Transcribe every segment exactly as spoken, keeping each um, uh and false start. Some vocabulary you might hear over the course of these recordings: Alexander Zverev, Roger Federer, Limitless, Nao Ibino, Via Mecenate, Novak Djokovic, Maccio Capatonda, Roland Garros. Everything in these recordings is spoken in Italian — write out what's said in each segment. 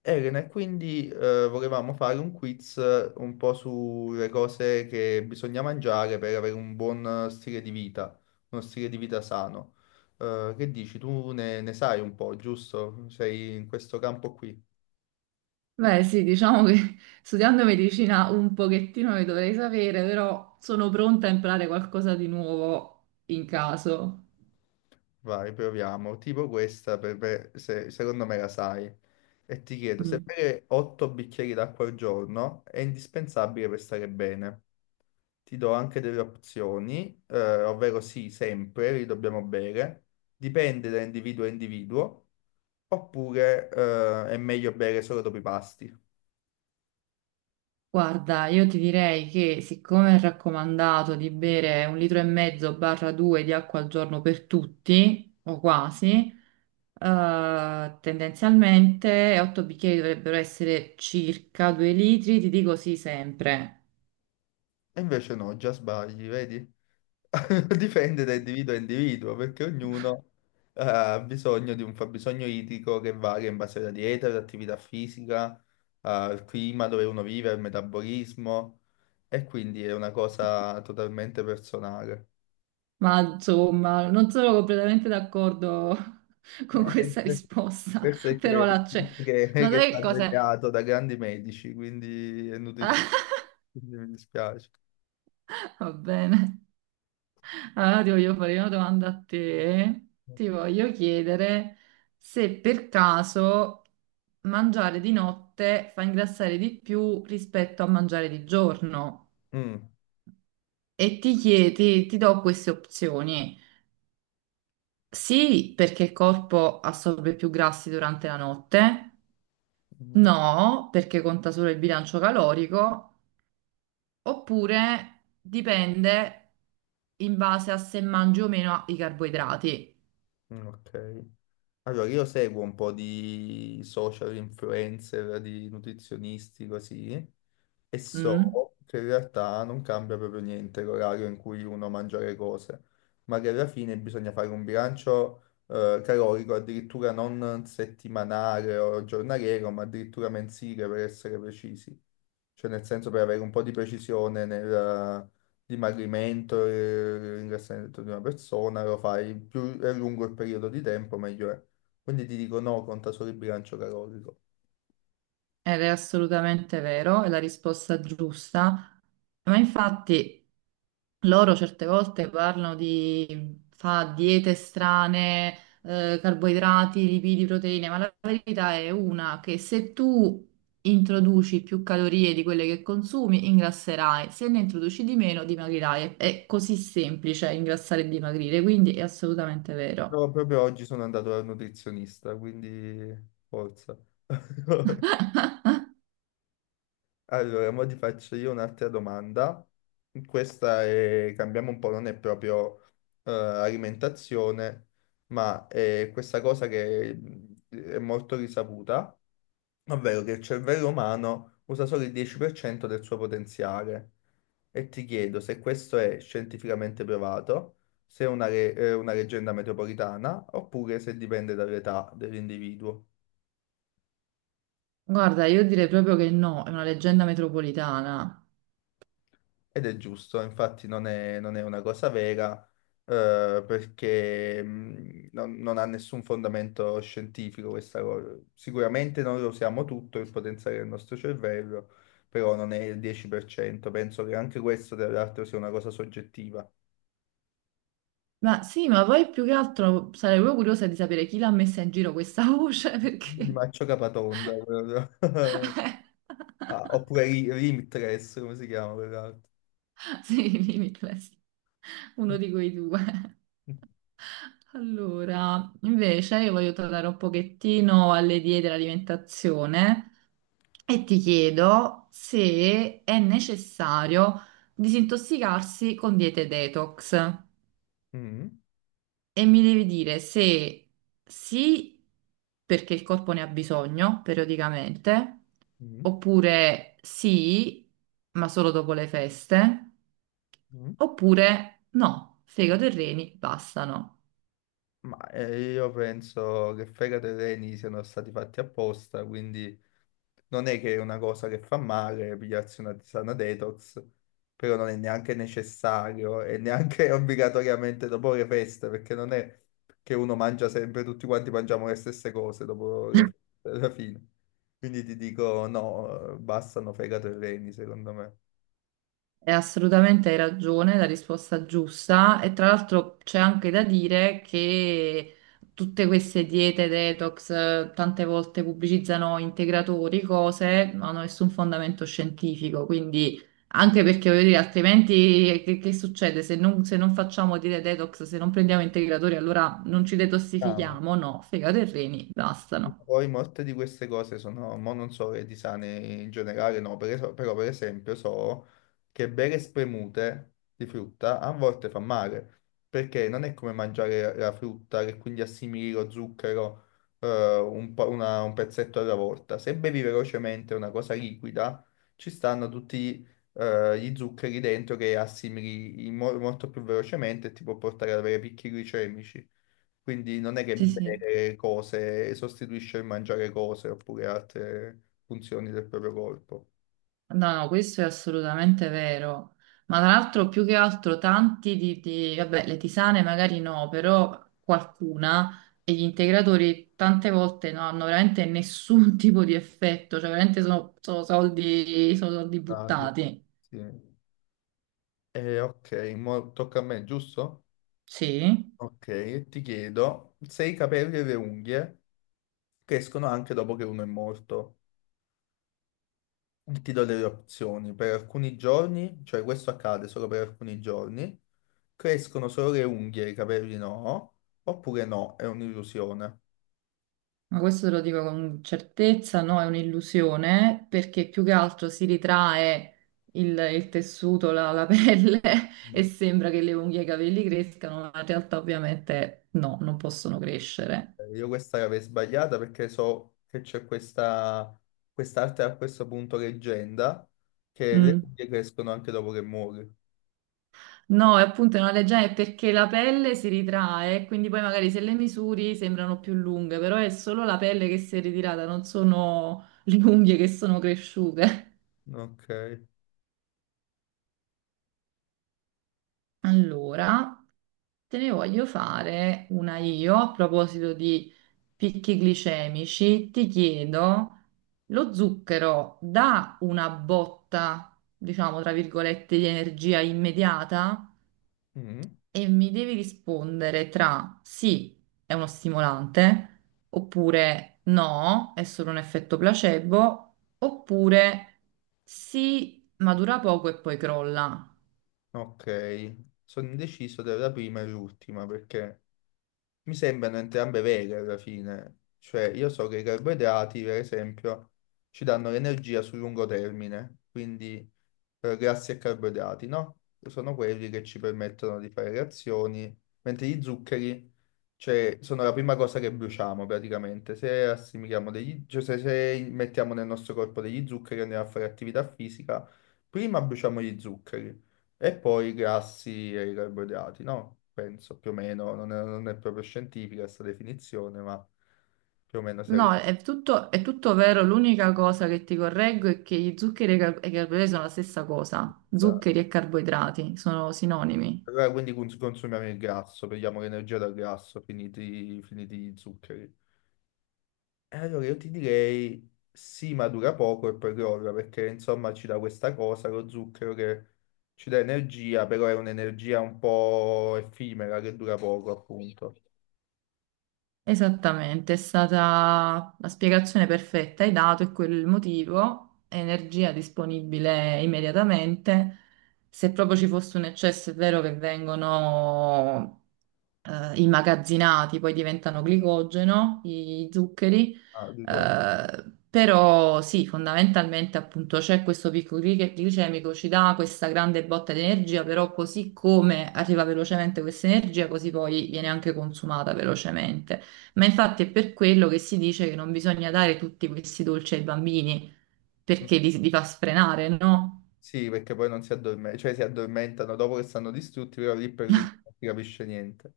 Elena, e quindi eh, volevamo fare un quiz, eh, un po' sulle cose che bisogna mangiare per avere un buon stile di vita, uno stile di vita sano. Eh, che dici? Tu ne, ne sai un po', giusto? Sei in questo campo qui. Beh, sì, diciamo che studiando medicina un pochettino le dovrei sapere, però sono pronta a imparare qualcosa di nuovo in caso. Vai, proviamo. Tipo questa, per- per- se- secondo me la sai. E ti chiedo, se Mm. bere otto bicchieri d'acqua al giorno è indispensabile per stare bene. Ti do anche delle opzioni, eh, ovvero sì, sempre li dobbiamo bere, dipende da individuo a individuo, oppure, eh, è meglio bere solo dopo i pasti. Guarda, io ti direi che siccome è raccomandato di bere un litro e mezzo barra due di acqua al giorno per tutti, o quasi, eh, tendenzialmente otto bicchieri dovrebbero essere circa due litri, ti dico sì sempre. E invece no, già sbagli, vedi? Dipende da individuo a individuo, perché ognuno eh, ha bisogno di un fabbisogno idrico che varia in base alla dieta, all'attività fisica, eh, al clima dove uno vive, al metabolismo, e quindi è una cosa totalmente personale. Ma insomma, non sono completamente d'accordo con Eh, questa per- risposta, Questo è però che, la c'è. che- che No, è sai che stato cos'è? ideato da grandi medici, quindi è nutrizio. Quindi mi dispiace. Ah, va bene. Allora ti voglio fare una domanda a te. Ti voglio chiedere se per caso mangiare di notte fa ingrassare di più rispetto a mangiare di giorno. Mm, E ti chiedi, ti do queste opzioni. Sì, perché il corpo assorbe più grassi durante la notte. mm, No, perché conta solo il bilancio calorico, oppure dipende in base a se mangi o meno i carboidrati. mm, ok. Allora, io seguo un po' di social influencer, di nutrizionisti, così. E Mm? so che in realtà non cambia proprio niente l'orario in cui uno mangia le cose, ma che alla fine bisogna fare un bilancio, eh, calorico, addirittura non settimanale o giornaliero, ma addirittura mensile per essere precisi, cioè nel senso per avere un po' di precisione nel, eh, dimagrimento e ringraziamento di una persona, lo fai più è lungo il periodo di tempo, meglio è. Quindi ti dico no, conta solo il bilancio calorico. Ed è assolutamente vero, è la risposta giusta, ma infatti loro certe volte parlano di fa diete strane, eh, carboidrati, lipidi, proteine, ma la verità è una che se tu introduci più calorie di quelle che consumi, ingrasserai, se ne introduci di meno, dimagrirai. È così semplice ingrassare e dimagrire, quindi è assolutamente vero. No, proprio oggi sono andato dal nutrizionista, quindi forza. Allora, ora ti faccio io un'altra domanda. Questa è, cambiamo un po', non è proprio, eh, alimentazione, ma è questa cosa che mh, è molto risaputa, ovvero che il cervello umano usa solo il dieci per cento del suo potenziale. E ti chiedo se questo è scientificamente provato, se è una, re- eh, una leggenda metropolitana, oppure se dipende dall'età dell'individuo. Guarda, io direi proprio che no, è una leggenda metropolitana. Ed è giusto, infatti non è, non è una cosa vera, eh, perché mh, non, non ha nessun fondamento scientifico questa cosa. Sicuramente noi lo usiamo tutto il potenziale del nostro cervello, però non è il dieci per cento. Penso che anche questo, tra l'altro, sia una cosa soggettiva. Ma sì, ma poi più che altro sarei proprio curiosa di sapere chi l'ha messa in giro questa voce, Di perché... Maccio Capatonda. proprio. Ah, oppure Ri- Limitless, come si chiama quell'altro? Sì, Limitless, uno di quei due. Allora, invece io voglio tornare un pochettino alle diete e all'alimentazione e ti chiedo se è necessario disintossicarsi con diete detox. Mm, mm, E mi devi dire se sì, perché il corpo ne ha bisogno periodicamente, mm. oppure sì, ma solo dopo le feste, Mm. oppure no, fegato e reni bastano. Ma eh, io penso che fegato e reni siano stati fatti apposta, quindi non è che è una cosa che fa male pigliarsi una tisana detox, però non è neanche necessario e neanche obbligatoriamente dopo le feste, perché non è che uno mangia sempre, tutti quanti mangiamo le stesse cose dopo le feste, alla fine. Quindi ti dico no, eh, bastano fegato e reni, secondo me. E assolutamente hai ragione, la risposta giusta. E tra l'altro c'è anche da dire che tutte queste diete detox eh, tante volte pubblicizzano integratori, cose, non hanno nessun fondamento scientifico. Quindi, anche perché voglio dire, altrimenti che, che succede? Se non, se non facciamo diete detox, se non prendiamo integratori, allora non ci Amo. detossifichiamo? No, fegato e reni, bastano. Poi molte di queste cose sono, mo non so le di sane in generale, no, per es- però per esempio so che bere spremute di frutta a volte fa male, perché non è come mangiare la frutta che quindi assimili lo zucchero, eh, un, po- una- un pezzetto alla volta. Se bevi velocemente una cosa liquida, ci stanno tutti, eh, gli zuccheri dentro che assimili in mo- molto più velocemente e ti può portare ad avere picchi glicemici. Quindi non è che Sì, sì. bere cose sostituisce il mangiare cose oppure altre funzioni del proprio corpo. No, no, questo è assolutamente vero. Ma tra l'altro, più che altro, tanti di, di- vabbè, le tisane magari no, però qualcuna e gli integratori tante volte non hanno veramente nessun tipo di effetto, cioè veramente sono, sono soldi, sono soldi Ah, sì. buttati. Sì. Eh, ok, mo tocca a me, giusto? Sì. Ok, e ti chiedo se i capelli e le unghie crescono anche dopo che uno è morto. Ti do delle opzioni. Per alcuni giorni, cioè questo accade solo per alcuni giorni, crescono solo le unghie, i capelli no, oppure no, è un'illusione. Ma questo te lo dico con certezza, no, è un'illusione perché più che altro si ritrae il, il tessuto, la, la pelle e sembra che le unghie e i capelli crescano, ma in realtà ovviamente no, non possono crescere. Eh, Io questa l'avevo sbagliata perché so che c'è questa quest'arte a questo punto leggenda che le Mm. figlie crescono anche dopo che muori. No, è appunto una leggenda è perché la pelle si ritrae, quindi poi magari se le misuri sembrano più lunghe, però è solo la pelle che si è ritirata, non sono le unghie che sono cresciute. Ok. Allora. Te ne voglio fare una io a proposito di picchi glicemici. Ti chiedo, lo zucchero dà una botta, diciamo tra virgolette, di energia immediata? Mm, E mi devi rispondere tra sì, è uno stimolante, oppure no, è solo un effetto placebo, oppure sì, ma dura poco e poi crolla. ok. Sono indeciso tra la prima e l'ultima perché mi sembrano entrambe vere alla fine. Cioè, io so che i carboidrati, per esempio, ci danno l'energia sul lungo termine, quindi, eh, grassi e carboidrati, no? Sono quelli che ci permettono di fare reazioni, mentre gli zuccheri, cioè, sono la prima cosa che bruciamo praticamente. Se assimiliamo degli, cioè, se, se mettiamo nel nostro corpo degli zuccheri e andiamo a fare attività fisica, prima bruciamo gli zuccheri e poi i grassi e i carboidrati, no? Penso più o meno, non è, non è proprio scientifica questa definizione, ma più o meno si No, è tutto, è tutto vero. L'unica cosa che ti correggo è che gli zuccheri e i car- e i carboidrati sono la stessa cosa. è. Zuccheri e carboidrati sono sinonimi. Allora, quindi cons- consumiamo il grasso, prendiamo l'energia dal grasso, finiti, finiti gli zuccheri. E allora io ti direi sì, ma dura poco e poi crolla, perché insomma ci dà questa cosa, lo zucchero, che ci dà energia, però è un'energia un po' effimera che dura poco, appunto. Esattamente, è stata la spiegazione perfetta. Hai dato è quello il motivo. Energia disponibile immediatamente. Se proprio ci fosse un eccesso, è vero che vengono. Eh, immagazzinati, poi diventano glicogeno, i zuccheri, Ah, ricordo. eh, però sì, fondamentalmente appunto c'è questo picco gli- glicemico, ci dà questa grande botta di energia, però così come arriva velocemente questa energia, così poi viene anche consumata velocemente. Ma infatti è per quello che si dice che non bisogna dare tutti questi dolci ai bambini, Mm. perché li, li fa sfrenare, no? Sì, perché poi non si addormentano, cioè si addormentano dopo che stanno distrutti, però lì per lì non si capisce niente.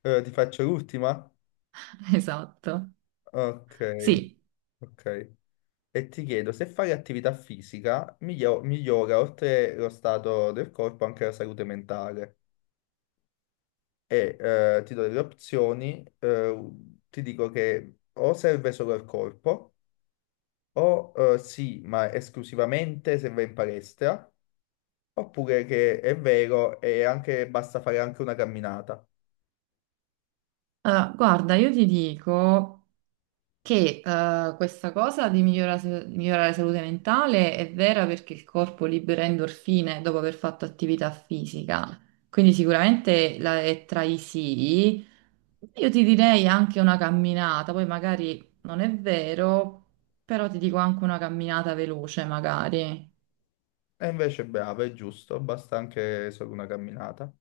Allora, ti faccio l'ultima? Esatto. Ok, Sì. ok. E ti chiedo, se fare attività fisica miglio- migliora, oltre lo stato del corpo, anche la salute mentale. E, eh, ti do delle opzioni, eh, ti dico che o serve solo al corpo, o, eh, sì, ma esclusivamente se vai in palestra, oppure che è vero e anche, basta fare anche una camminata. Eh, guarda, io ti dico, che eh, questa cosa di migliorare, migliorare la salute mentale è vera perché il corpo libera endorfine dopo aver fatto attività fisica. Quindi sicuramente la- è tra i sì. Io ti direi anche una camminata, poi magari non è vero, però ti dico anche una camminata veloce, magari. E invece bravo, è giusto, basta anche solo una camminata.